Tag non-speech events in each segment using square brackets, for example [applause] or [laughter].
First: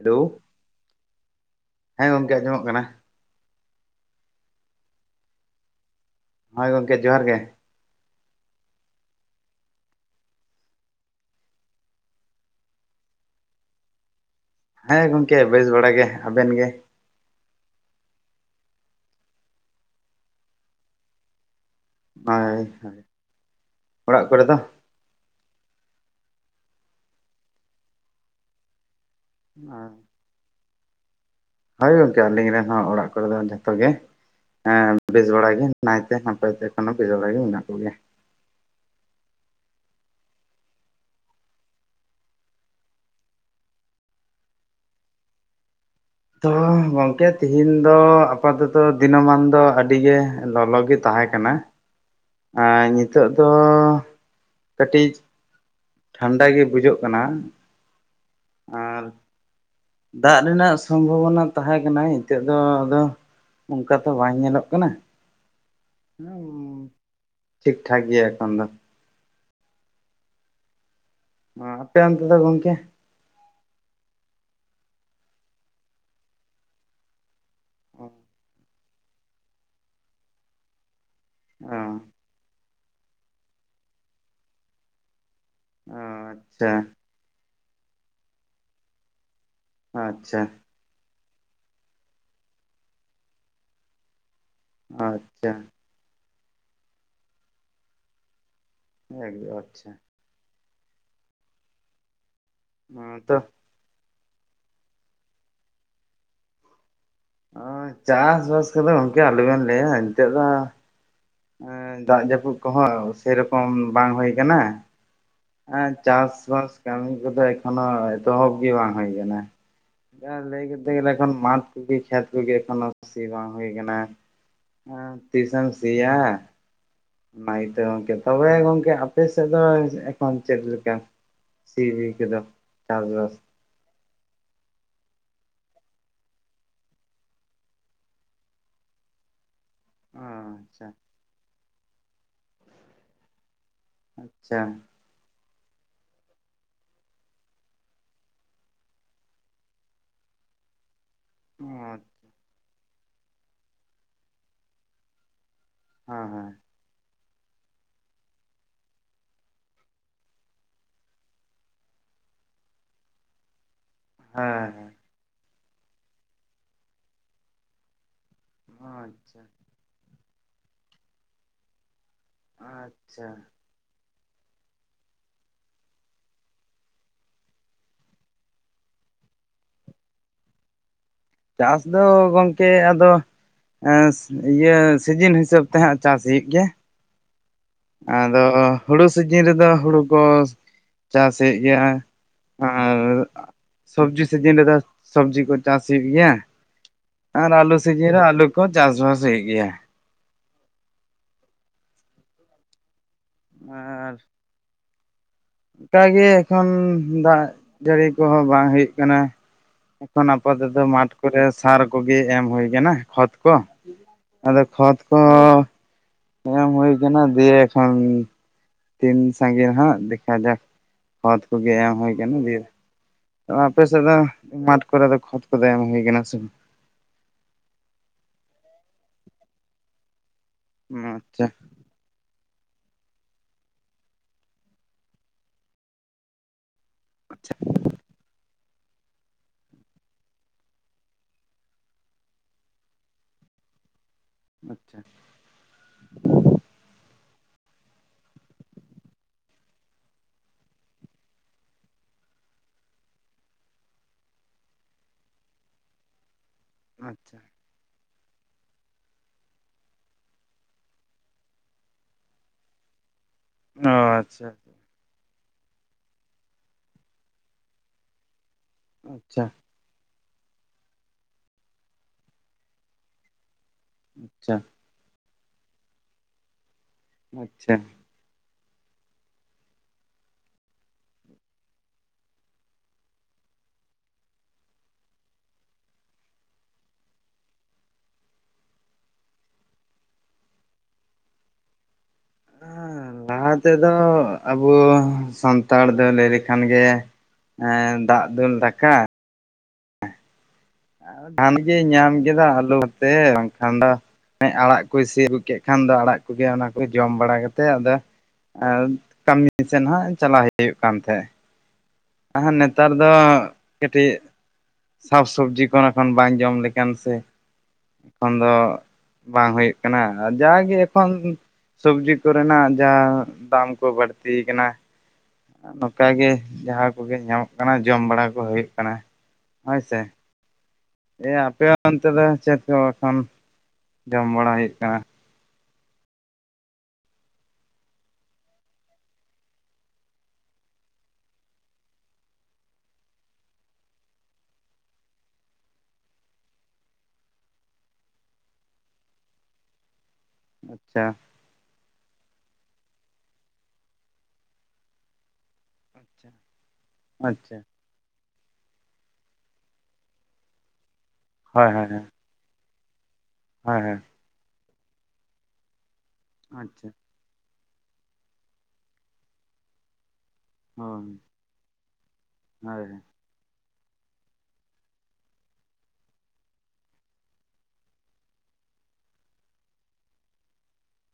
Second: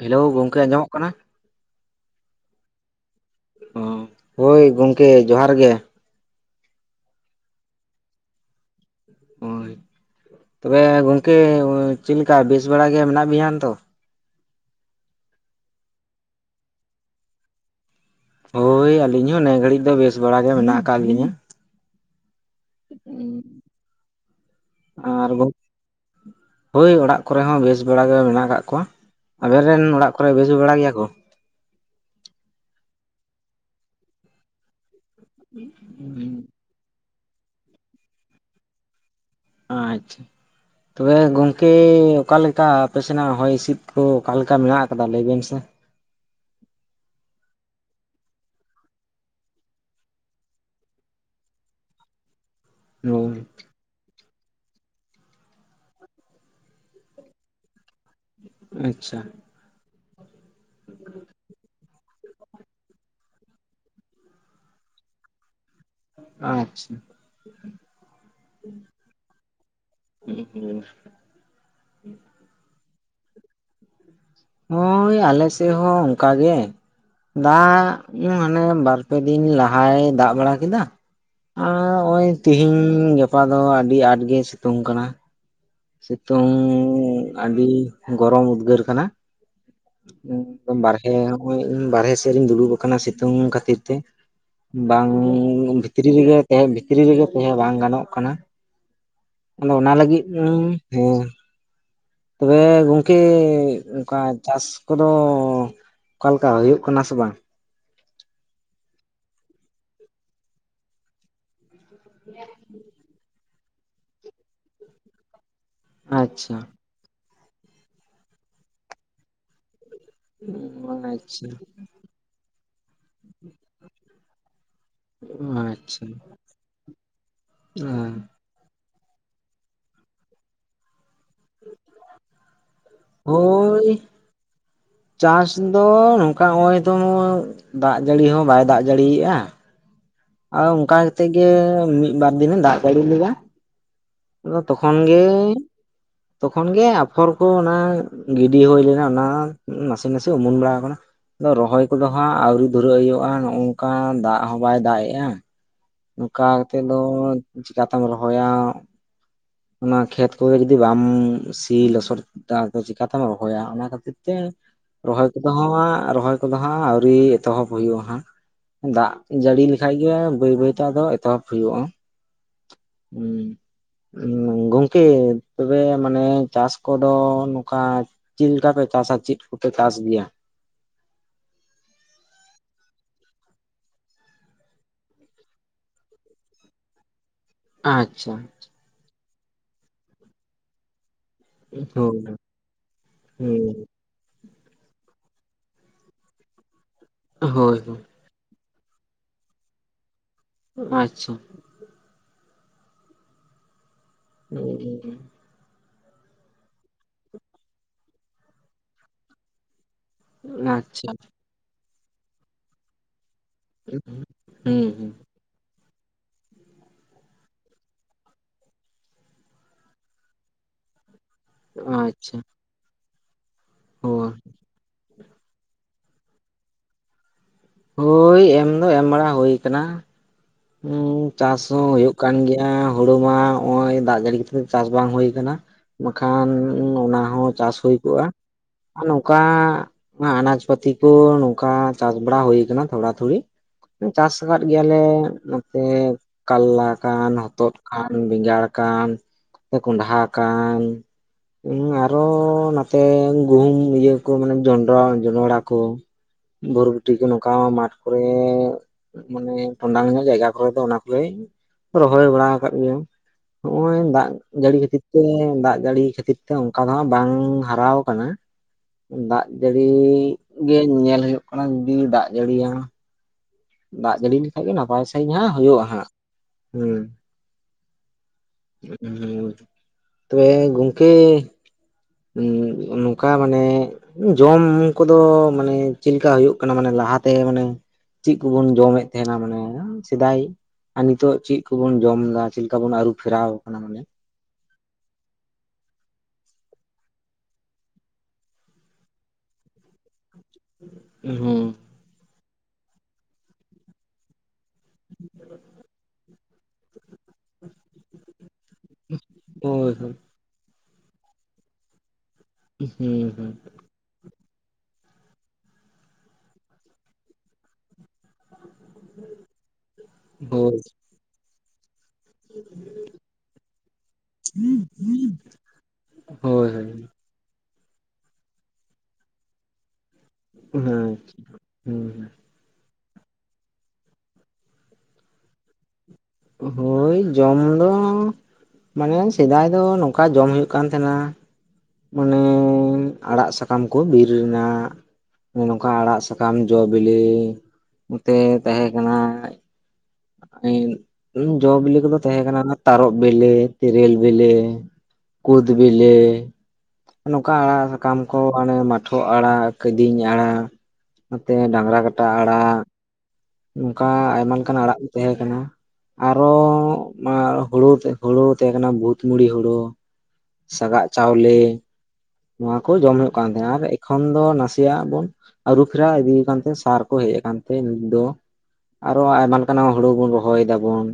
Hello ᱜᱚᱝᱠᱮ ᱟᱸᱡᱚᱢᱚᱜ ᱠᱟᱱᱟ ᱦᱮᱸ ᱜᱚᱝᱠᱮ ᱟᱸᱡᱚᱢᱚᱜ ᱠᱟᱱᱟ ᱚ ᱦᱳᱭ ᱜᱚᱢᱠᱮ ᱡᱚᱦᱟᱨ ᱜᱮ ᱦᱳᱭ ᱜᱚᱢᱠᱮ ᱡᱚᱦᱟᱨ ᱜᱮ ᱱᱚᱜᱼᱭ ᱛᱚᱵᱮ ᱜᱚᱝᱠᱮ ᱪᱮᱫ ᱞᱮᱠᱟ ᱵᱮᱥ ᱵᱟᱲᱟ ᱜᱮ ᱢᱮᱱᱟᱜ ᱢᱮᱭᱟ ᱛᱚ ᱦᱮᱸ ᱜᱚᱢᱠᱮ ᱵᱮᱥ ᱵᱟᱲᱟᱜ ᱜᱮ ᱟᱵᱮᱱ ᱜᱮ ᱦᱳᱭ ᱟᱹᱞᱤᱧ ᱦᱚᱸ ᱱᱤᱭᱟ ᱜᱷᱟᱹᱲᱤᱡ ᱫᱚ ᱵᱮᱥ ᱵᱟᱲᱟ ᱜᱮ ᱢᱮᱱᱟᱜ ᱟᱠᱟᱫ ᱞᱤᱧᱟ ᱦᱳᱭ ᱦᱳᱭ, ᱚᱲᱟᱜ ᱠᱚᱨᱮ ᱫᱚ ᱟᱨ ᱦᱳᱭ ᱚᱲᱟᱜ ᱠᱚᱨᱮ ᱦᱚᱸ ᱵᱮᱥ ᱵᱟᱲᱟ ᱜᱮ ᱢᱮᱱᱟᱜ ᱠᱟᱜ ᱠᱚᱣᱟ ᱟᱵᱮᱱ ᱨᱮᱱ ᱚᱲᱟᱜ ᱠᱚᱨᱮ ᱵᱮᱥ ᱵᱟᱲᱟ ᱜᱮᱭᱟ ᱜᱚ ᱦᱳᱭ ᱜᱚᱝᱠᱮ ᱟᱹᱞᱤᱧ ᱨᱮᱱ ᱦᱚᱸ ᱚᱲᱟᱜ ᱠᱚᱨᱮ ᱫᱚ ᱡᱚᱛᱚ ᱜᱮ ᱦᱮᱸ ᱵᱮᱥ ᱵᱟᱲ ᱜᱮ ᱱᱟᱭᱛᱮ ᱱᱟᱯᱟᱭᱛᱮ ᱮᱠᱷᱚᱱ ᱦᱚᱸ ᱵᱮᱥ ᱵᱟᱲᱟ ᱜᱮ ᱢᱮᱱᱟᱜ ᱞᱮᱭᱟ ᱟᱪᱪᱷᱟ ᱛᱚᱵᱮ ᱜᱚᱝᱠᱮ ᱚᱠᱟᱞᱮᱠᱟ ᱟᱯᱮ ᱥᱮᱱᱟᱜ ᱦᱚᱭ ᱦᱤᱸᱥᱤᱫ ᱠᱚ ᱚᱠᱟᱞᱮᱠᱟ ᱢᱮᱱᱟᱜ ᱟᱠᱟᱫᱟ ᱞᱟᱹᱭ ᱵᱮᱱ ᱥᱮ ᱛᱚ ᱜᱚᱝᱠᱮ ᱛᱤᱦᱤᱧ ᱫᱚ ᱟᱯᱟᱛᱚᱛᱚ ᱫᱤᱱᱟᱹᱢᱟᱱ ᱫᱚ ᱟᱹᱰᱤ ᱜᱮ ᱞᱚᱞᱚᱜ ᱜᱮ ᱛᱟᱦᱮᱸ ᱠᱟᱱᱟ [inaudible] ᱟᱨ ᱱᱤᱛᱚᱜ ᱦᱳᱭ ᱫᱚ ᱠᱟᱹᱴᱤᱡ ᱴᱷᱟᱱᱰᱟ ᱜᱮ ᱵᱩᱡᱟᱹᱜ ᱠᱟᱱᱟ ᱟᱨ ᱟᱪᱪᱷᱟ ᱫᱟᱜ ᱨᱮᱱᱟᱜ ᱥᱚᱢᱵᱷᱚᱵᱚᱱᱟ ᱛᱟᱦᱮᱸ ᱠᱟᱱᱟᱭ ᱱᱤᱛᱚᱜ ᱫᱚ ᱟᱫᱚ ᱚᱱᱠᱟ ᱛᱚ ᱵᱟᱝ ᱧᱮᱞᱚᱜ ᱠᱟᱱᱟ ᱦᱮᱸ ᱟᱪᱪᱷᱟ ᱴᱷᱤᱠ ᱴᱷᱟᱠ ᱜᱮᱭᱟ ᱮᱠᱷᱚᱱ ᱫᱚ ᱸ ᱦᱩᱸ [inaudible] ᱟᱯᱮ ᱚᱱᱛᱮ ᱫᱚ ᱜᱚᱢᱠᱮ ᱦᱳᱭ ᱟᱞᱮ ᱥᱮᱫ ᱦᱚᱸ ᱚᱱᱠᱟ ᱜᱮ ᱫᱟᱜ ᱚ ᱢᱟᱱᱮ ᱵᱟᱨ ᱵᱟᱨᱯᱮ ᱫᱤᱱ ᱞᱟᱦᱟᱭ ᱫᱟᱜ ᱵᱟᱲᱟ ᱠᱮᱫᱟ ᱟᱨ ᱚ ᱱᱚᱜᱼᱚᱭ ᱛᱤᱦᱤᱱ ᱛᱤᱦᱤᱧ ᱜᱟᱯᱟ ᱫᱚ ᱟᱹᱰᱤ ᱟᱸᱴ ᱜᱮ ᱥᱤᱛᱩᱝ ᱠᱟᱱᱟ ᱥᱤᱛᱩᱝ ᱟᱪᱪᱷᱟ ᱟᱹᱰᱤ ᱜᱚᱨᱚᱢ ᱩᱫᱽᱜᱟᱹᱨ ᱠᱟᱱᱟ ᱟᱪᱪᱷᱟ ᱵᱟᱨᱦᱮ ᱦᱮᱸ ᱱᱚᱜᱼᱚᱭ ᱤᱧ ᱵᱟᱨᱨᱮ ᱥᱮᱫ ᱨᱤᱧ ᱫᱩᱲᱩᱵᱽ ᱟᱠᱟᱱᱟ ᱥᱤᱛᱩᱝ ᱠᱷᱟᱹᱛᱤᱨ ᱛᱮ ᱵᱟᱝ ᱟᱪᱪᱷᱟ ᱵᱷᱤᱛᱨᱤ ᱨᱮᱜᱮ ᱛᱟᱦᱮᱸ ᱵᱷᱤᱛᱨᱤ ᱨᱮᱜᱮ ᱛᱟᱦᱮᱸ ᱵᱟᱝ ᱜᱟᱱᱚᱜ ᱠᱟᱱᱟ ᱮᱠᱫᱚᱢ ᱟᱪᱪᱷᱟ ᱚᱱᱟ ᱞᱟᱹᱜᱤᱫ ᱦᱮᱸ ᱛᱚᱵᱮ ᱜᱚᱝᱠᱮ ᱛᱚ ᱚᱱᱠᱟ ᱪᱟᱥ ᱠᱚᱫᱚ ᱚᱠᱟᱞᱮᱠᱟ ᱦᱩᱭᱩᱜ ᱠᱟᱱᱟ ᱥᱮ ᱵᱟᱝ ᱪᱟᱥᱵᱟᱥ ᱠᱚᱫᱚ ᱜᱚᱢᱠᱮ ᱟᱞᱚᱵᱮᱱ ᱞᱟᱹᱭᱟ ᱱᱤᱛᱚᱜ ᱫᱚ ᱫᱟᱜ ᱡᱟᱹᱯᱩᱫ ᱠᱚᱸᱦᱚᱸ ᱥᱮᱨᱚᱠᱚᱢ ᱵᱟᱝ ᱦᱩᱭ ᱟᱠᱟᱱᱟ ᱦᱮᱸ ᱟᱪᱪᱷᱟ ᱪᱟᱥᱵᱟᱥ ᱠᱟᱹᱢᱤ ᱠᱚᱫᱚ ᱮᱠᱷᱚᱱᱳ ᱮᱛᱚᱦᱚᱵ ᱜᱮ ᱵᱟᱝ ᱦᱩᱭ ᱠᱟᱱᱟ ᱢᱤᱫ ᱫᱷᱟᱣ ᱞᱟᱹᱭ ᱠᱚᱛᱮ ᱜᱮᱞᱮ ᱮᱠᱷᱚᱱ ᱟᱪᱪᱷᱟ ᱢᱟᱴ ᱠᱚᱜᱤ ᱠᱷᱮᱛ ᱠᱚᱜᱤ ᱮᱠᱷᱚᱱ ᱥᱤ ᱵᱟᱝ ᱦᱩᱭ ᱠᱟᱱᱟ ᱛᱤᱥᱮᱢ ᱟᱪᱪᱷᱟ ᱥᱤᱭᱟ ᱱᱟᱭ ᱛᱮ ᱜᱚᱢᱠᱮ ᱛᱚᱵᱮ ᱜᱚᱢᱠᱮ ᱟ ᱟᱯᱮ ᱥᱮᱫ ᱫᱚ ᱮᱠᱷᱚᱱ ᱪᱮᱫ ᱞᱮᱠᱟ ᱥᱤ ᱵᱤ ᱠᱚᱫ? ᱦᱳᱭ ᱪᱟᱥ ᱫᱚ ᱱᱚᱝᱠᱟ ᱱᱚᱜ ᱚᱭ ᱛᱚ ᱫᱟᱜ ᱡᱟᱹᱲᱤ ᱦᱚᱸ ᱵᱟᱭ ᱫᱟᱜ ᱡᱟᱹᱲᱤᱭᱟᱜᱼᱟ। ᱚ ᱟᱨ ᱟᱪᱪᱷᱟ ᱚᱱᱠᱟ ᱠᱟᱛᱮᱫ ᱜᱮ ᱢᱤᱫᱵᱟᱨ ᱫᱤᱱᱮ ᱫᱟᱜ ᱡᱟᱹᱲᱤ ᱞᱮᱫᱟ ᱟᱪᱪᱷᱟ ᱛᱚᱠᱷᱚᱱ ᱜᱮ ᱛᱚᱠᱷᱚᱱ ᱜᱮ ᱟᱯᱷᱚᱨ ᱠᱚ ᱚᱱᱟ ᱜᱤᱰᱤ ᱦᱩᱭ ᱞᱮᱱᱟ ᱚᱱᱟ ᱱᱟᱥᱮ ᱱᱟᱥᱮ ᱩᱢᱩᱱ ᱵᱟᱲᱟ ᱟᱠᱟᱱᱟ। ᱟᱫᱚ ᱚ ᱨᱚᱦᱚᱭ ᱦᱮᱸ ᱠᱚᱫᱚ ᱦᱟᱸᱜ ᱟᱹᱣᱨᱤ ᱫᱷᱩᱨᱟᱹᱜ ᱦᱩᱭᱩᱜᱼᱟ ᱱᱚᱝᱠᱟ ᱫᱟᱜ ᱦᱚᱸ ᱵᱟᱭ ᱫᱟᱜ ᱮᱜᱼᱟ ᱦᱮᱸ ᱚᱱᱠᱟ ᱠᱟᱛᱮᱫ ᱫᱚ ᱪᱤᱠᱟᱛᱮᱢ ᱨᱚᱦᱚᱭᱟ। ᱚᱱᱟ ᱠᱷᱮᱛ ᱠᱚᱜᱮ ᱡᱩᱫᱤ ᱵᱟᱢ ᱥᱤ ᱞᱚᱥᱚᱫ ᱫᱟ ᱪᱤᱠᱟᱛᱮᱢ ᱨᱚᱦᱚᱭᱟ ᱚᱱᱟ ᱛᱮ ᱦᱮᱸ ᱦᱮᱸ ᱨᱚᱦᱚᱭ ᱠᱚᱫᱚ ᱦᱟᱸᱜ ᱨᱚᱦᱚᱭ ᱠᱚᱫᱚ ᱦᱟᱸᱜ ᱟᱹᱣᱨᱤ ᱮᱛᱚᱦᱚᱵ ᱦᱩᱭᱩᱜᱼᱟ ᱦᱟᱸᱜ ᱫᱟᱜ ᱟᱪᱪᱷᱟ ᱡᱟᱹᱲᱤ ᱞᱮᱠᱷᱟᱡ ᱜᱮ ᱵᱟᱹᱭ ᱵᱟᱹᱭᱛᱮ ᱟᱫᱚ ᱮᱛᱚᱦᱚᱵ ᱦᱩᱭᱩᱜᱼᱟ ᱟᱪᱪᱷᱟ ᱦᱩᱸ ᱜᱚᱝᱠᱮ ᱛᱚᱵᱮ ᱢᱟᱱᱮ ᱪᱟᱥ ᱠᱚᱫᱚ ᱱᱚᱝᱠᱟ ᱪᱮᱫ ᱞᱮᱠᱟ ᱯᱮ ᱪᱟᱥ? [unintelligible] ᱪᱮᱫ ᱠᱚᱯᱮ ᱪᱟᱥ ᱜᱮᱭᱟ? ᱪᱟᱥ ᱫᱚ ᱜᱚᱢᱠᱮ ᱟᱫᱚ [unintelligible] ᱤᱭᱟᱹ ᱥᱤᱡᱤᱱ ᱦᱤᱥᱟᱹᱵ ᱛᱮ ᱦᱟᱸᱜ ᱪᱟᱥ ᱦᱩᱭᱩᱜ ᱜᱮᱭᱟ। ᱟᱪᱪᱷᱟ ᱟᱫᱚ ᱦᱩᱲᱩ ᱥᱤᱡᱤᱱ ᱨᱮᱫᱚ ᱦᱩᱲᱩ ᱠᱚ ᱪᱟᱥᱮᱜ ᱜᱮᱭᱟ ᱦᱳᱭ ᱟᱨ ᱦᱩᱸ ᱥᱚᱵᱡᱤ ᱥᱤᱡᱤᱱ ᱨᱮᱫᱚ ᱥᱚᱵᱡᱤ ᱠᱚ ᱪᱟᱥ ᱜᱮᱭᱟ ᱟᱨ ᱦᱳᱭ ᱟᱹᱞᱩ ᱦᱳᱭ ᱥᱤᱡᱤᱱ ᱨᱮ ᱟᱹᱞᱩ ᱠᱚ ᱪᱟᱥᱵᱟᱥᱮᱜ ᱜᱮᱭᱟ ᱟᱪᱪᱷᱟ ᱟᱨ [unintelligible] ᱚᱱᱠᱟᱜᱮ ᱮᱠᱷᱚᱱ ᱫᱟᱜ ᱡᱟᱹᱲᱤ ᱠᱚᱦᱚᱸ ᱵᱟᱝ ᱦᱩᱭᱩᱜ ᱠᱟᱱᱟ। ᱠᱷᱚᱱ ᱟᱯᱟᱛᱚᱛᱚ ᱟᱪᱪᱷᱟ ᱢᱟᱴᱷ ᱠᱚᱨᱮ ᱥᱟᱨ ᱠᱚᱜᱮ ᱮᱢ ᱦᱩᱭ ᱠᱟᱱᱟ ᱠᱷᱚᱛ ᱠᱚ ᱟᱫᱚ ᱦᱩᱸ ᱠᱷᱚᱛ ᱦᱩᱸ ᱠᱚ ᱮᱢ ᱦᱩᱭ ᱠᱟᱱᱟ ᱫᱤᱭᱮ ᱮᱠᱷᱚᱱ ᱛᱤᱱ ᱥᱟᱹᱜᱤᱧ ᱦᱟᱸᱜ ᱫᱮᱠᱷᱟ ᱡᱟᱠ ᱠᱷᱚᱛ ᱠᱚᱜᱮ ᱮᱢ ᱦᱩᱭ ᱠᱟᱱᱟ ᱟᱪᱪᱷᱟ ᱫᱤᱭᱮ ᱟᱯᱮ ᱥᱮᱫ ᱫᱚ ᱦᱳᱭ ᱢᱟᱴᱷ ᱠᱚᱨᱮ ᱫᱚ ᱠᱷᱚᱛ ᱠᱚᱫᱚ ᱮᱢ ᱦᱩᱭ ᱠᱟᱱᱟ ᱥᱮ ᱦᱳᱭ ᱮᱢ ᱫᱚ ᱮᱢ ᱵᱟᱲᱟ ᱦᱳᱭ ᱠᱟᱱᱟ ᱵᱟᱝ ᱦᱸ ᱟᱪᱪᱷᱟ ᱪᱟᱥ ᱦᱚᱸ ᱦᱳᱭᱳᱜ ᱠᱟᱱ ᱜᱮᱭᱟ। ᱮ ᱦᱳᱲᱳ ᱢᱟ ᱱᱚᱜ ᱚᱭ ᱫᱟᱜ ᱡᱟᱹᱲᱤ ᱠᱷᱟᱸᱛᱤᱨ ᱪᱟᱥ ᱵᱟᱝ ᱦᱩᱭ ᱠᱟᱱᱟ ᱵᱟᱠᱷᱟᱱ ᱩ ᱚᱱᱟ ᱦᱚᱸ ᱪᱟᱥ ᱦᱳᱭ ᱠᱚᱜᱼᱟ। ᱟᱨ ᱱᱚᱝᱠᱟ ᱟᱱᱟᱡ ᱯᱟᱹᱛᱤ ᱠᱚ ᱱᱚᱝᱠᱟ ᱪᱟᱥ ᱵᱟᱲᱟ ᱦᱳᱭ ᱠᱟᱱᱟ ᱛᱷᱚᱲᱟ ᱛᱷᱚᱲᱤ ᱪᱟᱥ ᱟᱠᱟᱫ ᱜᱮᱭᱟᱞᱮ ᱟᱪᱪᱷᱟ ᱱᱚᱛᱮ ᱠᱟᱞᱞᱟ ᱠᱟᱱ ᱦᱚᱛᱚᱫ ᱠᱟᱱ ᱵᱮᱸᱜᱟᱲ ᱠᱟᱱ [unintelligible] ᱠᱚᱸᱰᱷᱟ ᱠᱟᱱ ᱦᱸ ᱟᱨᱚ ᱱᱟᱛᱮ ᱜᱩᱦᱩᱢ ᱤᱭᱟᱹ ᱠᱚ ᱢᱟᱱᱮ ᱡᱚᱱᱰᱨᱟ ᱡᱚᱸᱰᱲᱟ ᱠᱚ ᱵᱚᱨᱵᱚᱴᱤ ᱠᱚ ᱱᱚ ᱟᱪᱪᱷᱟ ᱢᱟᱴᱷ ᱠᱚᱨᱮ ᱢᱟᱱᱮ ᱴᱚᱸᱰᱟᱝ ᱧᱚᱜ ᱡᱟᱭᱜᱟ ᱠᱚᱨᱮ ᱫᱚ ᱚᱱᱟ ᱠᱚᱨᱮ ᱨᱚᱦᱚᱭ ᱵᱟᱲᱟ ᱟᱠᱟᱫ ᱜᱮᱭᱟ ᱱᱚᱜ ᱚ ᱚᱭ ᱫᱟᱜ ᱟᱪᱪᱷᱟ ᱡᱟᱹᱲᱤ ᱠᱷᱟᱹᱛᱤᱨ [unintelligible] ᱫᱟᱜ ᱡᱟᱹᱲᱤ ᱠᱷᱟᱹᱛᱤᱨ ᱛᱮ ᱚᱱᱠᱟ ᱫᱚ ᱵᱟᱝ ᱦᱟᱨᱟᱣ ᱠᱟᱱᱟ। ᱟᱪᱪᱷᱟ ᱫᱟᱜ ᱡᱟᱹᱲᱤ ᱜᱮ ᱧᱮᱞ ᱦᱩᱭᱩᱜ ᱠᱟᱱᱟ ᱡᱩᱫᱤ ᱫᱟᱜ ᱡᱟᱹᱲᱤᱭᱟ ᱫᱟᱜ ᱡᱟᱹᱲᱤ ᱟᱪᱪᱷᱟ ᱞᱮᱠᱷᱟᱡ ᱜᱮ ᱱᱟᱯᱟᱭ ᱥᱟᱺᱦᱤᱡ ᱦᱟᱸᱜ ᱦᱩᱭᱩᱜᱼᱟ ᱦᱟᱸᱜ ᱦᱩ ᱟᱪᱪᱷᱟ [unintelligible] ᱛᱚᱵᱮ ᱜᱚᱢᱠᱮ [unintelligible] ᱱᱚᱝᱠᱟ ᱢᱟᱱᱮ ᱡᱚᱢ ᱠᱚᱫᱚ ᱢᱟᱱᱮ ᱪᱮᱫ ᱞᱮᱠᱟ ᱦᱩᱭᱩᱜ ᱠᱟᱱᱟ ᱢᱟᱱᱮ ᱞᱟᱦᱟᱛᱮ ᱢᱟᱱᱮ ᱪᱮᱫ ᱠᱚᱵᱚᱱ ᱡᱚᱢᱮᱫ ᱛᱟᱦᱮᱱᱟ ᱢᱟᱱᱮ ᱥᱮᱫᱟᱭ ᱟᱨ ᱱᱤᱛᱚᱜ ᱪᱮᱫ ᱠᱚᱵᱚᱱ ᱡᱚᱢ ᱮᱫᱟ ᱪᱮᱫ ᱞᱮᱠᱟ ᱦᱮ ᱵᱚᱱ ᱟᱹᱨᱩ ᱯᱷᱮᱨᱟᱣ ᱞᱟᱦᱟ ᱟᱠᱟᱱᱟ ᱛᱮᱫᱚ ᱢᱟᱱᱮ ᱟᱵᱚ ᱥᱟᱱᱛᱟᱲ ᱫᱚ ᱞᱟᱹᱭ [unintelligible] ᱮ ᱠᱷᱟᱱ ᱜᱮ ᱮ ᱫᱟᱜ ᱫᱩᱞ ᱫᱟᱠᱟ ᱫᱷᱟᱱ ᱦᱩᱸ ᱜᱮ ᱧᱟᱢ ᱠᱮᱫᱟ ᱟᱹᱞᱩ ᱵᱷᱟᱛᱮ ᱵᱟᱝᱠᱷᱟᱱ ᱫᱚ ᱟᱲᱟᱜ ᱠᱚ ᱥᱤ ᱟᱹᱜᱩ ᱠᱮᱫ ᱠᱷᱟᱱ ᱫᱚ ᱟᱲᱟᱜ ᱠᱚᱜᱮ ᱚᱱᱟ ᱠᱚ ᱡᱚᱢ ᱵᱟᱲᱟ ᱠᱟᱛᱮᱫ ᱟᱫᱚ ᱟᱨ ᱠᱟᱹᱢᱤ ᱥᱮᱫ ᱦᱳᱭ ᱦᱳᱭ ᱦᱟᱸᱜ ᱪᱟᱞᱟᱜ ᱦᱩᱭᱩᱜ ᱠᱟᱱ ᱛᱟᱦᱮᱸᱫ ᱦᱟ ᱱᱮᱛᱟᱨ ᱫᱚ ᱦᱩᱸ ᱦᱩᱸ ᱠᱟᱹᱴᱤᱡ ᱥᱟᱠᱼᱥᱚᱵᱽᱡᱤ ᱠᱚ [unintelligible] ᱵᱟᱧ ᱡᱚᱢ ᱞᱮᱠᱷᱟᱱ ᱥᱮ ᱮᱠᱷᱚᱱ ᱫᱚ ᱵᱟᱝ ᱦᱩᱭᱩᱜ ᱠᱟᱱᱟ ᱡᱟᱜᱮ ᱦᱳᱭ ᱮᱠᱷᱚᱱ ᱥᱚᱵᱡᱤ ᱠᱚᱨᱮᱱᱟᱜ ᱡᱟᱦᱟᱸ ᱫᱟᱢ ᱠᱚ ᱵᱟᱹᱲᱛᱤ ᱠᱟᱱᱟ ᱱᱚᱝᱠᱟ ᱜᱮ ᱦᱳᱭ ᱦᱳᱭ ᱡᱟᱦᱟᱸ ᱠᱚᱜᱮ ᱧᱟᱢᱚᱜ ᱠᱟᱱᱟ ᱡᱚᱢ ᱵᱟᱲᱟ ᱠᱚ ᱦᱩᱭᱩᱜ ᱠᱟᱱᱟ ᱦᱳᱭ ᱥᱮ [unintelligible] ᱟᱯᱮ ᱚᱱᱛᱮ ᱫᱚ ᱦᱮᱸ ᱪᱮᱫ ᱠᱚ ᱮᱠᱷᱚᱱ ᱡᱚᱢ ᱵᱟᱲᱟ ᱦᱩᱭᱩᱜ ᱠᱟᱱᱟ? ᱦᱳᱭ ᱡᱚᱢ ᱫᱚ ᱢᱟᱱᱮ ᱥᱮᱫᱟᱭ ᱫᱚ ᱱᱚᱝᱠᱟ ᱡᱚᱢ ᱦᱩᱭᱩᱜ ᱠᱟᱱ ᱛᱟᱦᱮᱸᱱᱟ ᱢᱟᱱᱮ ᱟᱲᱟᱜ ᱥᱟᱠᱟᱢ ᱠᱚ ᱵᱤᱨ ᱨᱮᱱᱟᱜ ᱱᱚᱝᱠᱟ ᱟᱲᱟᱜ ᱥᱟᱠᱟᱢ ᱡᱚ ᱵᱮᱞᱮ ᱱᱚᱛᱮ ᱛᱟᱦᱮᱸ ᱠᱟᱱᱟ ᱟᱪᱪᱷᱟ ᱡᱚ ᱵᱮᱞᱮ ᱠᱚᱫᱚ ᱛᱟᱦᱮᱸ ᱠᱟᱱᱟ ᱛᱟᱨᱚᱵ ᱵᱮᱞᱮ ᱛᱮᱨᱮᱞ ᱵᱮᱞᱮ ᱠᱳᱫ ᱵᱮᱞᱮ ᱟᱪᱪᱷᱟ ᱱᱚᱝᱠᱟ ᱟᱪᱪᱷᱟ ᱟᱲᱟᱜ ᱥᱟᱠᱟᱢ ᱠᱚ ᱟᱱᱮ ᱢᱟᱴᱷᱚ ᱟᱲᱟᱜ ᱠᱟᱹᱫᱤᱧ ᱟᱲᱟᱜ ᱱᱚᱛᱮ ᱦᱳᱭ ᱦᱳᱭ ᱰᱟᱝᱨᱟ ᱠᱟᱴᱟ ᱟᱲᱟᱜ ᱦᱳᱭ ᱦᱳᱭ ᱱᱚᱝᱠᱟ ᱟᱭᱢᱟ ᱞᱮᱠᱟᱱᱟᱜ ᱟᱲᱟᱜ ᱠᱚ ᱛᱟᱦᱮᱸ ᱠᱟᱱᱟ ᱟᱪᱪᱷᱟ ᱦᱳᱲᱩ ᱦᱩᱲᱳ ᱛᱮᱦᱮᱸ ᱠᱟᱱᱟ ᱵᱷᱩᱛ ᱢᱩᱲᱤ ᱦᱳᱲᱳ ᱥᱟᱜᱟᱹᱜ ᱦᱳᱭ ᱪᱟᱣᱞᱮ ᱱᱚᱶᱟ ᱦᱳᱭ ᱠᱚ ᱡᱚᱢ ᱦᱩᱭᱩᱜ ᱠᱟᱱ ᱛᱟᱦᱮᱸᱱᱟ ᱟᱨ ᱮᱠᱷᱚᱱ ᱫᱚ ᱱᱟᱥᱮᱭᱟᱜ ᱵᱚᱱ ᱟᱹᱨᱩᱯᱷᱮᱨᱟᱣ ᱤᱫᱤ ᱠᱟᱱᱛᱮ ᱥᱟᱨ ᱠᱚ ᱦᱮᱡ ᱟᱠᱟᱱ ᱛᱮᱸ ᱱᱤᱛ ᱫᱚ ᱟᱨᱚ ᱟᱭᱢᱟ ᱞᱮᱠᱟᱱᱟᱜ ᱦᱩᱲᱩ ᱵᱩᱱ ᱨᱚᱦᱚᱭ ᱫᱟᱵᱚᱱ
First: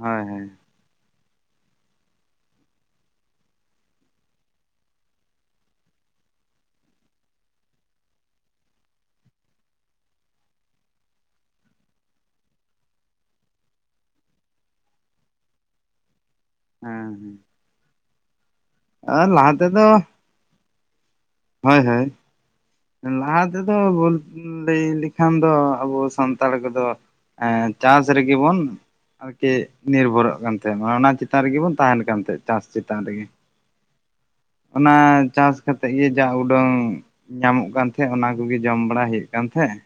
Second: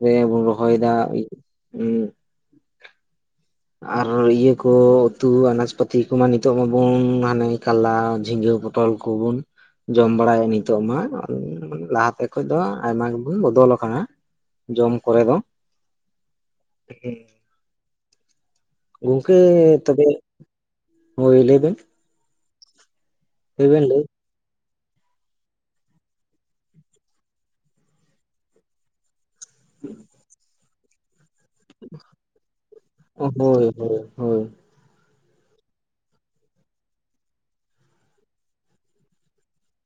ᱦᱳᱭ ᱦᱳᱭ ᱦᱮᱸ ᱨᱚᱦᱚᱭ [unintelligible] ᱦᱩᱸ ᱟᱨ ᱤᱭᱟᱹ ᱠᱚ ᱩᱛᱩ ᱟᱱᱟᱡᱯᱟᱹᱛᱤ ᱠᱚ ᱱᱤᱛᱚᱜ ᱢᱟᱵᱚᱱ ᱦᱟᱱᱮ ᱠᱟᱞᱞᱟ ᱡᱷᱤᱸᱜᱟᱹ ᱯᱚᱴᱚᱞ ᱠᱚᱵᱚᱱ ᱡᱚᱢ ᱵᱟᱲᱟᱭᱮᱫ ᱱᱤᱛᱚᱜ ᱢᱟ ᱞᱟᱦᱟᱛᱮ ᱠᱷᱚᱱ ᱫᱚ ᱟᱭᱢᱟ ᱜᱮᱵᱚᱱ ᱵᱚᱫᱚᱞ ᱟᱠᱟᱱᱟ ᱡᱚᱢ ᱠᱚᱨᱮ ᱫᱚ ᱦᱮᱸ ᱦᱮᱸ ᱜᱚᱝᱠᱮ ᱛᱚᱵᱮ ᱦᱳᱭ ᱞᱮᱭᱵᱮᱱ? ᱞᱟᱦᱟᱛᱮ ᱛᱚ ᱵᱚ [inaudible] ᱞᱟᱹᱭ ᱞᱮᱠᱷᱟᱱ ᱫᱚ ᱟᱵᱚ ᱥᱟᱱᱛᱟᱲ ᱠᱚᱫᱚ ᱪᱟᱥ ᱨᱮᱜᱮ ᱵᱚᱱ ᱟᱨᱠᱤ ᱱᱤᱨᱵᱷᱚᱨᱚᱜ ᱠᱟᱱ ᱛᱟᱦᱮᱸᱱᱟ ᱚᱱᱟ ᱪᱮᱛᱟᱱ ᱨᱮᱜᱮ ᱵᱚᱱ ᱛᱟᱦᱮᱱ ᱠᱟᱱ ᱛᱟᱦᱮᱸᱫ ᱪᱟᱥ ᱪᱮᱛᱟᱱ ᱨᱮᱜᱮ᱾ ᱦᱳᱭ ᱦᱳᱭ ᱦᱳᱭ ᱚᱱᱟ ᱪᱟᱥ ᱠᱟᱛᱮᱜ ᱜᱮ ᱡᱟ ᱩᱰᱟᱹᱝ ᱧᱟᱢᱚᱜ ᱠᱟᱱ ᱛᱟᱦᱮᱸᱜ ᱚᱱᱟ ᱠᱚᱜᱮ ᱡᱚᱢ ᱵᱟᱲᱟ ᱦᱩᱭᱩᱜ ᱠᱟᱱ ᱛᱟᱦᱮᱸᱜ᱾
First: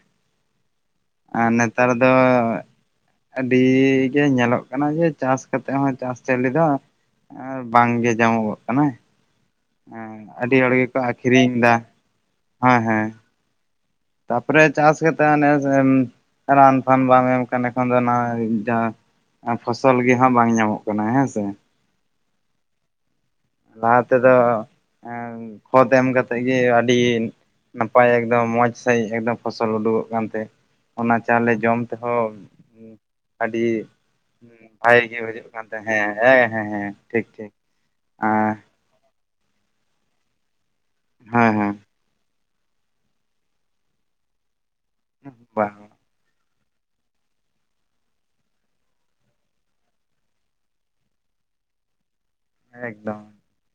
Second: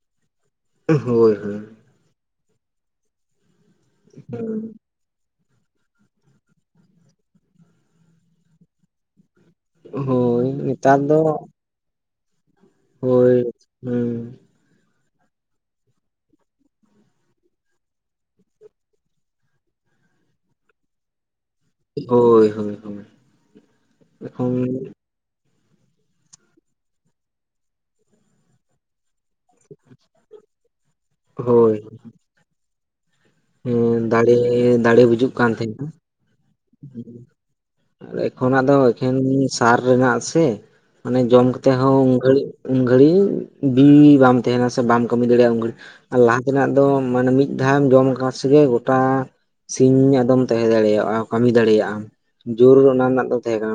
ᱦᱳᱭ ᱟᱨ ᱱᱮᱛᱟᱨ ᱫᱚ [unintelligible] ᱜᱮ ᱧᱮᱞᱚᱜ ᱦᱳᱭ ᱠᱟᱱᱟ ᱡᱮ ᱪᱟᱥ ᱠᱟᱛᱮᱫ ᱦᱚᱸ ᱪᱟᱥᱼ ᱪᱮᱞᱤᱫᱚ ᱵᱟᱝᱜᱮ ᱧᱟᱢᱚᱜᱚᱜ ᱠᱟᱱᱟᱭ᱾ ᱦᱮᱸ ᱦᱳᱭ ᱟᱹᱰᱤ ᱦᱚᱲ ᱜᱮᱠᱚ ᱱᱮᱛᱟᱨ ᱫᱚ ᱟᱠᱷᱨᱤᱧᱫᱟ ᱾ ᱦᱮᱸ ᱦᱮᱸ ᱦᱳᱭ ᱦᱩᱸ ᱛᱟ ᱯᱚᱨᱮ ᱪᱟᱥ ᱠᱟᱛᱮ ᱱᱮᱥ ᱮᱢ ᱨᱟᱱ ᱯᱷᱟᱱ ᱵᱟᱢ ᱮᱢ ᱠᱷᱟᱱ ᱮᱠᱷᱚᱱ ᱫᱚ ᱱᱟᱸᱭ ᱡᱟᱦᱟᱸ ᱯᱷᱚᱥᱚᱞ ᱜᱮᱦᱟᱸᱜ ᱵᱟᱝ ᱧᱟᱢᱚᱜ ᱠᱟᱱᱟ ᱦᱮᱸ ᱥᱮ ᱦᱳᱭ ᱦᱳᱭ ᱦᱳᱭ ᱞᱟᱦᱟ ᱛᱮᱫᱚ ᱮᱠᱷᱚᱱ ᱠᱷᱚᱛ ᱮᱢ ᱠᱟᱛᱮᱜ ᱜᱮ ᱟᱹᱰᱤ ᱱᱟᱯᱟᱭ ᱮᱠᱫᱚᱢ ᱢᱚᱸᱡᱽ ᱥᱟᱺᱦᱤᱡ ᱮᱠᱚᱫᱚᱢ ᱯᱷᱚᱥᱚᱞ ᱩᱰᱩᱠᱚᱜ ᱠᱟᱱ ᱛᱮ ᱚᱱᱟ ᱪᱟᱣᱞᱮ ᱦᱳᱭ ᱡᱚᱢ ᱛᱮᱦᱚᱸ ᱟᱹᱰᱤ ᱦᱮᱸ ᱫᱟᱲᱮ ᱫᱟᱲᱮ ᱵᱷᱟᱹᱜᱮ ᱜᱮ ᱵᱩᱡᱩᱜ ᱵᱩᱡᱷᱟᱹᱜ ᱠᱟᱱ ᱛᱟᱦᱮᱸ ᱛᱟᱦᱮᱸᱱᱟ ᱦᱮᱸ ᱦᱮᱸ ᱦᱮᱸ ᱦᱮᱸ ᱴᱷᱤᱠ ᱴᱷᱤᱠ ᱚᱱᱟᱹ ᱫᱚ ᱮᱠᱷᱚᱱ ᱜᱤ ᱥᱟᱨ ᱨᱮᱱᱟᱜ ᱥᱮ ᱢᱟᱱᱮ ᱡᱚᱢ ᱦᱮᱸ ᱠᱟᱛᱮ ᱦᱮᱸ ᱦᱚᱸ ᱩᱝ ᱜᱷᱟᱹᱲᱤᱡ ᱩᱱ ᱜᱷᱟᱹᱲᱤᱡ ᱵᱤ ᱵᱟᱢ ᱛᱟᱦᱮᱱᱟ ᱥᱮ ᱵᱟᱢ ᱠᱟᱹᱢᱤ ᱫᱟᱲᱮᱭᱟᱜᱼᱟ ᱩᱱ ᱜᱷᱟᱹᱲᱤ ᱵᱟᱝ ᱟᱨ ᱞᱟᱦᱟ ᱛᱮᱱᱟᱜ ᱫᱚ ᱢᱟᱱᱮ ᱢᱤᱫ ᱫᱷᱟᱣᱮᱢ ᱡᱚᱢ ᱞᱮᱠᱷᱟᱹᱱ ᱥᱮᱜᱮ ᱜᱚᱴᱟ ᱥᱤᱧ ᱟᱫᱚᱢ ᱛᱟᱦᱮᱸ ᱫᱟᱲᱮᱭᱟᱜᱼᱟ ᱠᱟᱹᱢᱤ ᱫᱟᱲᱮᱭᱟᱜᱼᱟᱢ ᱡᱳᱨ ᱦᱚ ᱚᱱᱟ ᱮᱠᱫᱚᱢ ᱨᱮᱱᱟᱜ ᱫᱚ ᱛᱟᱦᱮᱸ ᱠᱟᱱᱟ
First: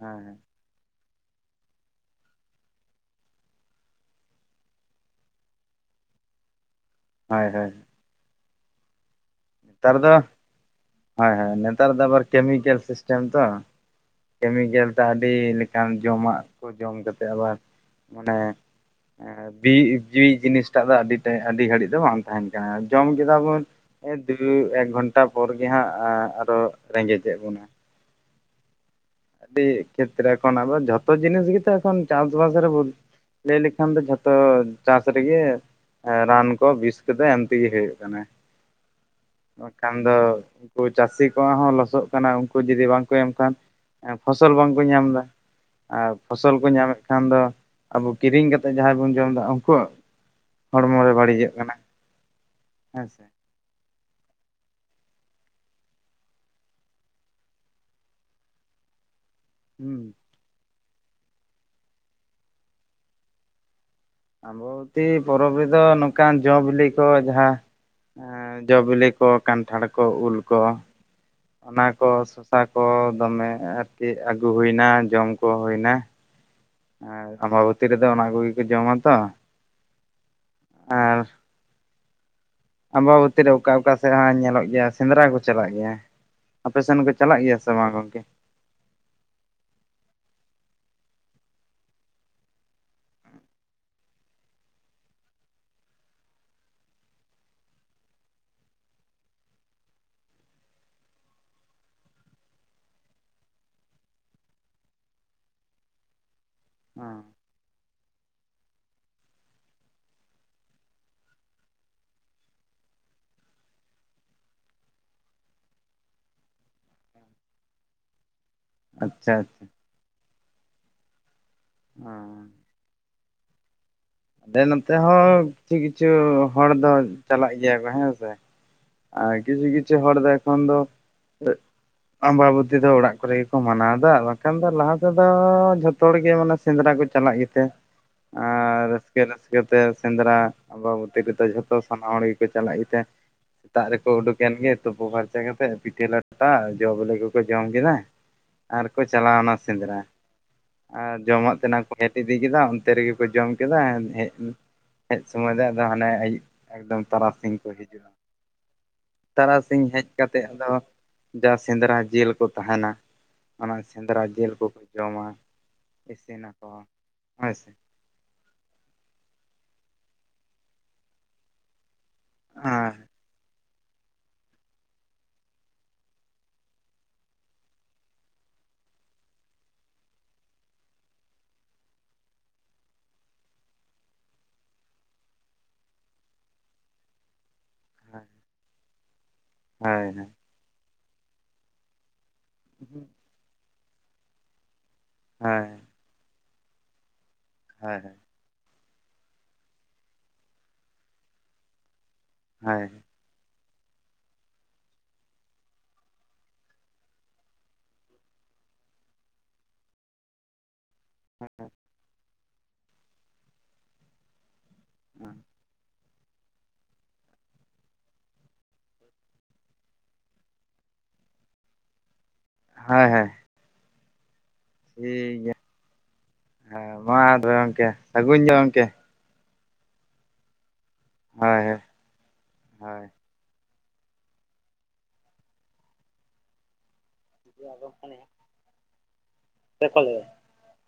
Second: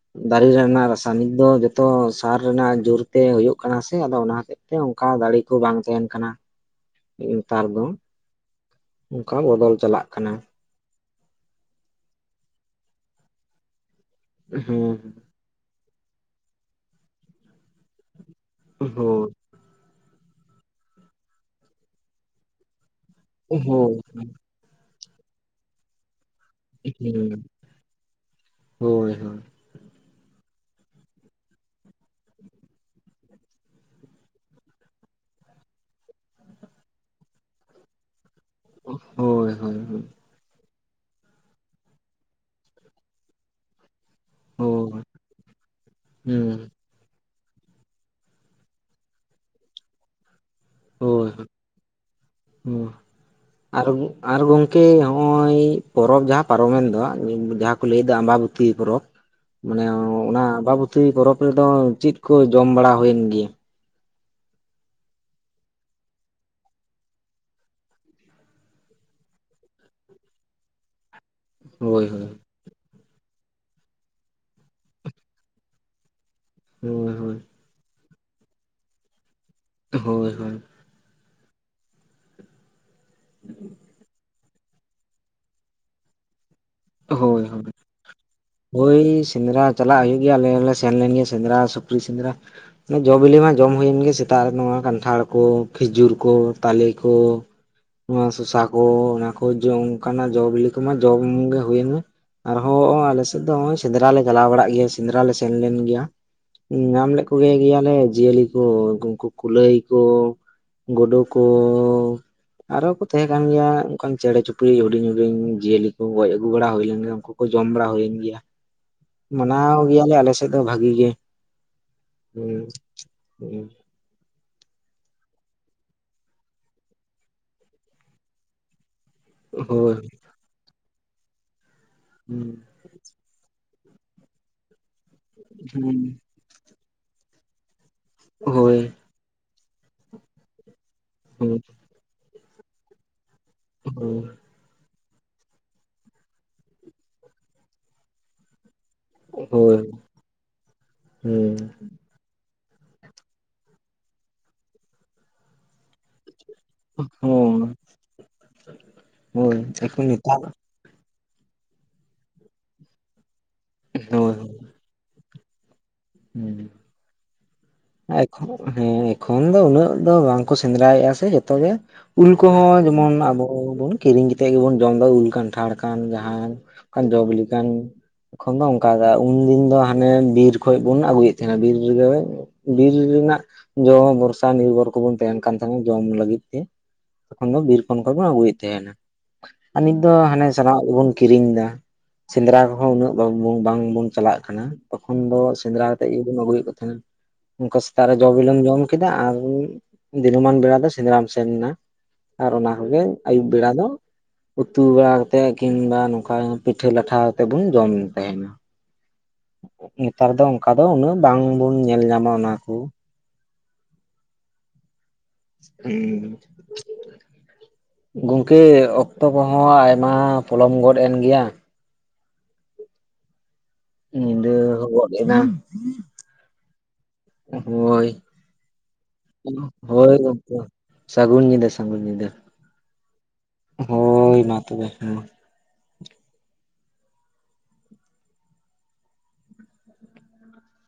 ᱦᱮᱸ ᱦᱮᱸ ᱫᱟᱨᱮ ᱨᱮᱱᱟᱜ ᱨᱟᱥ ᱟᱨ ᱱᱤᱛᱽ ᱫᱚ ᱡᱚᱛᱚ ᱥᱟᱨ ᱨᱮᱱᱟᱜ ᱡᱳᱨ ᱛᱮ ᱦᱳᱭᱳᱜ ᱠᱟᱱᱟ ᱥᱮ ᱟᱫᱚ ᱚᱱᱟ ᱦᱚᱛᱮᱡ ᱛᱮ ᱚᱱᱠᱟ ᱫᱟᱲᱮ ᱠᱚ ᱵᱟᱝ ᱛᱟᱦᱮᱱ ᱠᱟᱱᱟ ᱦᱳᱭ ᱱᱮᱛᱟᱨ ᱦᱳᱭ ᱫᱚ ᱚᱱᱠᱟ ᱵᱚᱫᱚᱞ ᱱᱮᱛᱟᱨ ᱪᱟᱞᱟᱜ ᱫᱚ ᱠᱟᱱᱟ ᱦᱳᱭ ᱦᱳᱸ ᱱᱮᱛᱟᱨ ᱫᱚ ᱟᱵᱟᱨ ᱠᱮᱢᱤᱠᱮᱞ ᱥᱤᱥᱴᱮᱢ ᱛᱚ ᱠᱮᱢᱤᱠᱮᱞ ᱛᱮ ᱦᱮᱸ ᱟᱹᱰᱤ ᱡᱚᱢᱟᱜ ᱠᱚ ᱡᱚᱢ ᱠᱟᱛᱮ ᱟᱵᱟᱨ ᱢᱟᱱᱮ ᱦᱳᱭ ᱵᱤ ᱵᱤ ᱡᱤᱱᱤᱥᱴᱟᱜ ᱫᱚ ᱟᱹᱰᱤ ᱴᱟᱹᱭ ᱟᱹᱰᱤ ᱜᱷᱟᱹᱲᱤᱡ ᱫᱚ ᱵᱟᱢ ᱛᱟᱦᱮᱱ ᱠᱟᱱᱟ ᱡᱚᱢ ᱠᱮᱫᱟ ᱦᱳᱭ ᱵᱚᱱ ᱮᱫ ᱮᱠ ᱜᱷᱚᱱᱴᱟ ᱯᱚᱨ ᱜᱮ ᱦᱟᱸᱜ ᱟᱨᱚ ᱨᱮᱸᱜᱮᱡᱮᱫ ᱵᱚᱱᱟ ᱦᱳᱭ ᱦᱳᱭ ᱟᱹᱰᱤ ᱠᱷᱮᱛᱨᱮ ᱠᱷᱚᱱ ᱟᱫᱳ ᱡᱷᱚᱛᱚ ᱡᱤᱱᱤᱥ ᱜᱮᱛᱚ ᱮᱠᱷᱚᱱ ᱪᱟᱥ ᱵᱟᱥ ᱨᱮ ᱞᱟᱹᱭ ᱞᱮᱠᱷᱟᱱ ᱫᱚ ᱡᱷᱚᱛᱚ ᱪᱟᱥ ᱨᱮᱜᱮ ᱨᱟᱱ ᱠᱚ ᱵᱤᱥ ᱠᱚᱫᱚ ᱮᱢ ᱛᱮᱜᱮ ᱦᱩᱭᱩᱜ ᱠᱟᱱᱟ ᱦᱳᱭ ᱵᱟᱝᱠᱷᱟᱱ ᱦᱳᱭ ᱫᱚ ᱩᱱᱠᱩ ᱪᱟᱹᱥᱤ ᱠᱚᱣᱟᱜ ᱦᱚᱸ ᱞᱚᱥᱚᱜ ᱠᱟᱱᱟ ᱩᱱᱠᱩ ᱡᱩᱫᱤ ᱵᱟᱝᱠᱚ ᱮᱢ ᱠᱷᱟᱱ ᱯᱷᱚᱥᱚᱞ ᱵᱟᱝᱠᱚ ᱦᱳᱭ ᱧᱟᱢᱫᱟ ᱟᱨ ᱯᱷᱚᱥᱚᱞ ᱠᱚ ᱦᱩᱸ ᱧᱟᱢᱮᱫ ᱠᱷᱟᱱ ᱫᱚ ᱟᱵᱚ ᱠᱤᱨᱤᱧ ᱠᱟᱛᱮᱫ ᱡᱟᱦᱟᱸᱭ ᱵᱚᱱ ᱡᱚᱢᱫᱟ ᱩᱱᱠᱩ ᱦᱚᱲᱢᱚ ᱨᱮ ᱵᱟᱹᱲᱤᱡᱚᱜ ᱠᱟᱱᱟ ᱦᱚᱸ ᱦᱮᱸ ᱥᱮ ᱟᱨ ᱟᱨ ᱜᱚᱝᱠᱮ ᱱᱚᱜᱼᱚᱭ ᱯᱚᱨᱚᱵᱽ ᱡᱟᱦᱟᱸ ᱯᱟᱨᱚᱢᱮᱱ ᱫᱚ ᱡᱟᱦᱟᱸ ᱠᱚ ᱞᱟᱹᱭᱫᱟ ᱟᱢᱵᱟᱵᱚᱛᱤ ᱯᱚᱨᱚᱵᱽ ᱢᱟᱱᱮ ᱦᱩᱸ ᱚᱱᱟ ᱟᱢᱵᱟ ᱵᱚᱛᱤ ᱯᱚᱨᱚᱵᱽ ᱨᱮᱫᱚ ᱪᱮᱫ ᱠᱚ ᱡᱚᱢ ᱵᱟᱲᱟ ᱦᱩᱭᱮᱱ ᱜᱮᱭᱟ ᱟᱢᱵᱚᱛᱤ ᱯᱚᱨᱚᱵᱽ ᱨᱮᱫᱚ ᱱᱚᱝᱠᱟᱱ ᱡᱚᱼ ᱵᱤᱞᱤ ᱠᱚ ᱡᱟᱦᱟᱸ ᱡᱚ ᱵᱤᱞᱤ ᱠᱚ ᱠᱟᱱᱴᱷᱟᱲ ᱠᱚ ᱩᱞ ᱠᱚ ᱚᱱᱟ ᱦᱳᱭ ᱠᱚ ᱦᱳᱭ ᱥᱚᱥᱟ ᱠᱚ ᱫᱚᱢᱮ ᱟᱨᱠᱤ ᱟᱹᱜᱩ ᱦᱩᱭᱱᱟ ᱡᱚᱢ ᱠᱚ ᱦᱩᱭᱱᱟ ᱦᱳᱭ ᱟᱨ ᱦᱳᱭ ᱟᱢᱵᱟᱵᱚᱛᱤ ᱨᱮᱫᱚ ᱟᱫᱚ ᱚᱱᱟ ᱠᱚᱜᱮ ᱠᱚ ᱡᱚᱢᱟ ᱛᱚ ᱦᱳᱭ ᱦᱳᱭ ᱟᱨ ᱟᱢᱵᱟᱵᱚᱛᱤ ᱨᱮ ᱚᱠᱟ ᱚᱠᱟ ᱥᱮᱫ ᱦᱚᱸ ᱧᱮᱞᱚᱜ ᱜᱮᱭᱟ ᱥᱮᱸᱫᱽᱨᱟ ᱠᱚ ᱪᱟᱞᱟᱜ ᱜᱮᱭᱟ ᱟᱯᱮ ᱥᱮᱱ ᱠᱚ ᱦᱳᱭ ᱪᱟᱞᱟᱜ ᱜᱮᱭᱟ ᱥᱮ ᱦᱳᱭ ᱵᱟᱝ ᱜᱚᱝᱠᱮ ᱦᱳᱭ ᱥᱮᱸᱫᱽᱨᱟ ᱪᱟᱞᱟᱜ ᱦᱩᱭᱩᱜ ᱜᱮᱭᱟ ᱟᱞᱮ ᱥᱮᱱ ᱞᱮᱱ ᱥᱮᱸᱫᱽᱨᱟ ᱥᱩᱠᱨᱤ ᱥᱮᱸᱫᱽᱨᱟ ᱡᱚ ᱵᱤᱞᱤ ᱢᱟ ᱡᱚᱢ ᱦᱩᱭᱮᱱ ᱜᱮ ᱥᱮᱛᱟᱜ ᱨᱮ ᱠᱟᱱᱴᱷᱟᱲ ᱠᱚ ᱠᱷᱮᱡᱩᱨ ᱠᱚ ᱛᱟᱞᱮ ᱠᱚ ᱱᱚᱣᱟ ᱥᱚᱥᱚ ᱠᱚ ᱚᱱᱟ ᱠᱚ ᱚᱱᱠᱟᱱᱟᱜ ᱡᱚᱵᱤᱞᱤ ᱠᱚᱢᱟ ᱡᱚᱢ ᱜᱮ ᱦᱩᱭᱮᱱ ᱢᱮ ᱟᱨᱦᱚᱸ ᱱᱚ ᱟᱞᱮᱥᱮᱫ ᱫᱚ ᱱᱚᱜᱼᱚᱭ ᱥᱮᱸᱫᱽᱨᱟ ᱞᱮ ᱪᱟᱞᱟᱣ ᱵᱟᱲᱟᱜ ᱜᱮᱭᱟ ᱥᱮᱸᱫᱽᱨᱟ ᱞᱮ ᱥᱮᱱ ᱞᱮᱱ ᱜᱮᱭᱟ ᱧᱟᱢ ᱞᱮᱫ ᱠᱚᱜᱮ ᱜᱮᱭᱟᱞᱮ ᱡᱤᱭᱟᱹᱞᱤ ᱠᱚ ᱩᱱᱠᱩ ᱠᱩᱞᱟᱹᱭ ᱠᱚ ᱜᱩᱰᱩ ᱠᱚ ᱟᱨᱦᱚ ᱠᱚ ᱛᱟᱦᱮᱸ ᱠᱟᱱ ᱜᱮᱭᱟ ᱚᱱᱠᱟᱱ ᱪᱮᱬᱮ ᱪᱩᱯᱲᱤ ᱦᱩᱰᱤᱧ ᱦᱩᱰᱤᱧ ᱡᱤᱭᱟᱹᱞᱤ ᱠᱚ ᱜᱚᱡᱜᱩᱭᱟ ᱦᱩᱭ ᱞᱮᱱ ᱜᱮᱭᱟ ᱩᱱᱠᱩ ᱠᱚ ᱡᱚᱢ ᱵᱟᱲᱟ ᱦᱩᱭᱮᱱ ᱜᱮᱭᱟ ᱟᱪᱪᱷᱟ ᱟᱪᱪᱷᱟ ᱢᱟᱱᱟᱣ ᱜᱮᱭᱟᱞ ᱟᱞ ᱥᱮᱫ ᱫᱚ ᱵᱷᱟᱜᱤ ᱜᱮ ᱦᱚᱸ᱾ ᱦᱮᱸ ᱦᱮᱸ ᱫᱮ ᱱᱚᱛᱮ ᱦᱚᱸ ᱠᱤᱪᱷᱩ ᱠᱤᱪᱷᱩ ᱦᱚᱲ ᱫᱚ ᱪᱟᱞᱟᱜ ᱜᱮᱭᱟ ᱠᱚ ᱦᱮᱸ ᱥᱮ ᱟᱨ ᱠᱤᱪᱷᱩ ᱠᱤᱪᱷᱩ ᱦᱳᱭ ᱦᱚᱲ ᱫᱚ ᱮᱠᱷᱚᱱ ᱫᱚ ᱟᱢᱵᱟᱵᱚᱛᱤ ᱫᱚ ᱚᱲᱟᱜ ᱠᱚᱨᱮ ᱠᱚ ᱢᱟᱱᱟᱣᱫᱟ ᱵᱟᱠᱷᱟᱱ ᱫᱚ ᱞᱟᱦᱟ ᱛᱮᱫᱚ ᱡᱷᱚᱛᱚ ᱦᱚᱲ ᱜᱮ ᱢᱟᱱᱮ ᱥᱮᱸᱫᱽᱨᱟ ᱠᱚ ᱪᱟᱞᱟᱜ ᱜᱮᱛᱮ ᱦᱳᱭ ᱪᱤᱠᱟᱹᱛᱮ ᱥᱮᱸᱫᱽᱨᱟ ᱟᱵᱚᱛᱤ ᱨᱮᱫᱚ ᱦᱳᱭ ᱡᱷᱚᱛᱚ ᱥᱟᱱᱟᱢ ᱦᱚᱲ ᱜᱮᱠᱚ ᱪᱟᱞᱟᱜ ᱜᱮᱛᱮ ᱫᱟᱜ ᱨᱮᱠᱚ ᱦᱳᱭ ᱩᱰᱩᱠ ᱮᱮᱱ ᱜᱮ ᱛᱩᱯᱩ ᱯᱷᱟᱨᱪᱟ ᱠᱟᱛᱮᱫ ᱯᱤᱴᱷᱟᱹ ᱞᱮ ᱞᱟᱴᱟᱜᱼᱟ ᱡᱚᱼ ᱵᱤᱞᱤ ᱠᱚᱠᱚ ᱡᱚᱢ ᱠᱮᱫᱟ ᱟᱨ ᱠᱚ ᱦᱩᱸ ᱦᱳᱭ ᱪᱟᱞᱟᱣᱮᱱᱟ ᱦᱳᱭ ᱥᱮᱸᱫᱽᱨᱟ ᱟᱨ ᱡᱚᱢᱟᱜ ᱦᱩᱸ ᱛᱮᱱᱟᱜ ᱠᱚ ᱜᱷᱮᱸᱴ ᱤᱫᱤ ᱠᱮᱫᱟ ᱚᱱᱛᱮ ᱨᱮᱜᱮ ᱠᱚ ᱡᱚᱢ ᱠᱮᱫᱟ ᱦᱮᱡ ᱥᱚᱢᱚᱭ ᱫᱚ ᱟᱫᱚ ᱦᱟᱱᱮ ᱟᱹᱭᱩᱵ ᱮᱠᱫᱚᱢ ᱛᱟᱨᱟᱥᱤᱧ ᱦᱚᱸ ᱠᱚ ᱦᱤᱡᱩᱜᱼᱟ ᱦᱳᱭ ᱛᱟᱨᱟᱥᱤᱧ ᱮᱠᱷᱚᱱ ᱦᱮᱡ ᱱᱮᱛᱟᱨ ᱠᱟᱛᱮᱫ ᱟᱫᱚ ᱡᱟ ᱥᱮᱸᱫᱽᱨᱟ ᱡᱤᱞ ᱠᱚ ᱛᱟᱦᱮᱸᱱᱟ ᱚᱱᱟ ᱥᱮᱸᱫᱽᱨᱟ ᱡᱤᱞ ᱠᱚᱠᱚ ᱡᱚᱢᱟ ᱤᱥᱤᱱᱟᱠᱚ ᱦᱮᱸ ᱦᱳᱭ ᱥᱮ ᱦᱮᱸ ᱮᱠᱷᱚᱱ ᱫᱚ ᱩᱱᱟᱹᱜ ᱫᱚ ᱵᱟᱝᱠᱚ ᱥᱮᱸᱫᱽᱨᱟᱭᱮᱫᱼᱟ ᱥᱮ ᱡᱚᱛᱚ ᱜᱮ ᱩᱞ ᱠᱚᱦᱚᱸ ᱦᱳᱭ ᱡᱮᱢᱚᱱ ᱟᱵᱚ ᱠᱤᱨᱤᱧ ᱠᱟᱛᱮᱫ ᱜᱮᱵᱚᱱ ᱡᱚᱢ ᱮᱫᱟ ᱩᱞ ᱠᱟᱱᱴᱷᱟᱲ ᱠᱟᱱ ᱡᱟᱦᱟᱸ ᱡᱚᱵᱤᱞᱤ ᱠᱟᱱ ᱮᱠᱷᱚᱱ ᱫᱚ ᱚᱱᱠᱟ ᱩᱱᱫᱤᱱ ᱫᱚ ᱦᱟᱱᱮ ᱵᱤᱨ ᱠᱷᱚᱡ ᱵᱚᱱ ᱟᱹᱜᱩᱭᱮᱫ ᱛᱟᱦᱮᱸᱱᱟ ᱵᱤᱨ ᱨᱮᱫᱚ ᱵᱤᱨ ᱨᱮᱱᱟᱜ ᱡᱚᱢ ᱵᱚᱨᱥᱟ ᱱᱤᱨᱵᱷᱚᱨ ᱠᱚᱵᱚᱱ ᱛᱟᱦᱮᱱ ᱠᱟᱱ ᱛᱟᱦᱮᱸ ᱡᱚᱢ ᱞᱟᱹᱜᱤᱫ ᱛᱮ᱾ ᱛᱚᱠᱷᱚᱱ ᱫᱚ ᱵᱤᱨ ᱠᱷᱚᱱ ᱠᱷᱚᱱ ᱵᱚᱱ ᱟᱹᱜᱩᱭᱮᱫ ᱛᱟᱸᱦᱮᱱᱟ ᱟᱨ ᱱᱤᱛ ᱫᱚ ᱦᱳᱭ ᱦᱳᱭ ᱦᱳᱭ ᱦᱟᱱᱮ ᱥᱟᱱᱟᱢᱟᱜ ᱜᱮᱵᱚᱱ ᱠᱤᱨᱤᱧ ᱮᱫᱟ᱾ ᱥᱮᱸᱫᱽᱨᱟ ᱠᱚᱦᱚᱸ ᱩᱱᱟᱹᱜ ᱵᱟᱝᱵᱚᱱ ᱪᱟᱞᱟᱜ ᱠᱟᱱᱟ ᱛᱚᱠᱷᱚᱱ ᱫᱚ ᱦᱳᱭ ᱥᱮᱸᱫᱽᱨᱟ ᱠᱟᱛᱮᱜ ᱜᱮᱵᱚᱱ ᱟᱜᱩ ᱚᱱᱠᱟ ᱥᱮᱛᱟᱜ ᱨᱮ ᱡᱚ ᱵᱤᱞᱚᱢ ᱡᱚᱢ ᱠᱮᱫᱟ ᱟᱨ ᱫᱤᱱᱩᱢᱟᱱ ᱵᱮᱲᱟ ᱫᱚ ᱥᱮᱸᱫᱽᱨᱟᱢ ᱥᱮᱱ ᱮᱱᱟ ᱟᱨ ᱚᱱᱟ ᱦᱳᱭ ᱠᱚᱜᱮ ᱟᱹᱩᱵ ᱵᱮ ᱯᱮᱲᱟ ᱫᱚ ᱩᱛᱩ ᱵᱟᱲᱟ ᱠᱟᱛᱮᱫ ᱠᱤᱝᱵᱟ ᱱᱚᱝᱠᱟ ᱯᱤᱴᱷᱟᱹ ᱞᱟᱴᱷᱟ ᱠᱟᱛᱮᱫ ᱵᱚᱱ ᱡᱚᱢ ᱛᱟᱸᱱᱟ᱾ ᱱᱮᱛᱟᱨ ᱫᱚ ᱚᱱᱠᱟ ᱫᱚ ᱩᱱᱟᱹᱜ ᱵᱟᱝᱵᱚᱱ ᱧᱮᱞ ᱧᱟᱢᱟ ᱚᱱᱟ ᱠᱚ᱾ ᱦᱮᱸ ᱜᱚᱢᱠᱮ ᱚᱠᱛᱚ ᱠᱚᱦᱚᱸ ᱟᱭᱢᱟ ᱯᱚᱞᱚᱢ ᱜᱚᱫ ᱮᱱ ᱜᱮᱭᱟ᱾ ᱦᱮᱸ ᱦᱮᱸ ᱦᱮᱸ ᱦᱮᱸ ᱢᱟ ᱛᱚᱵᱮ [unintelligible] ᱜᱚᱢᱠᱮ ᱦᱳᱭ ᱥᱟᱹᱜᱩᱱ ᱜᱮ ᱜᱚᱢᱠᱮ ᱦᱳᱭ ᱜᱚᱝᱠᱮ ᱥᱟᱹᱜᱩᱱ ᱦᱳᱭ ᱧᱤᱫᱟᱹ ᱥᱟᱹᱜᱩᱱ ᱧᱤᱫᱟᱹ᱾ ᱦᱳᱭ ᱦᱳᱭ ᱢᱟ ᱛᱚᱵᱮ ᱦᱮᱸ [inaudible] [unintelligible]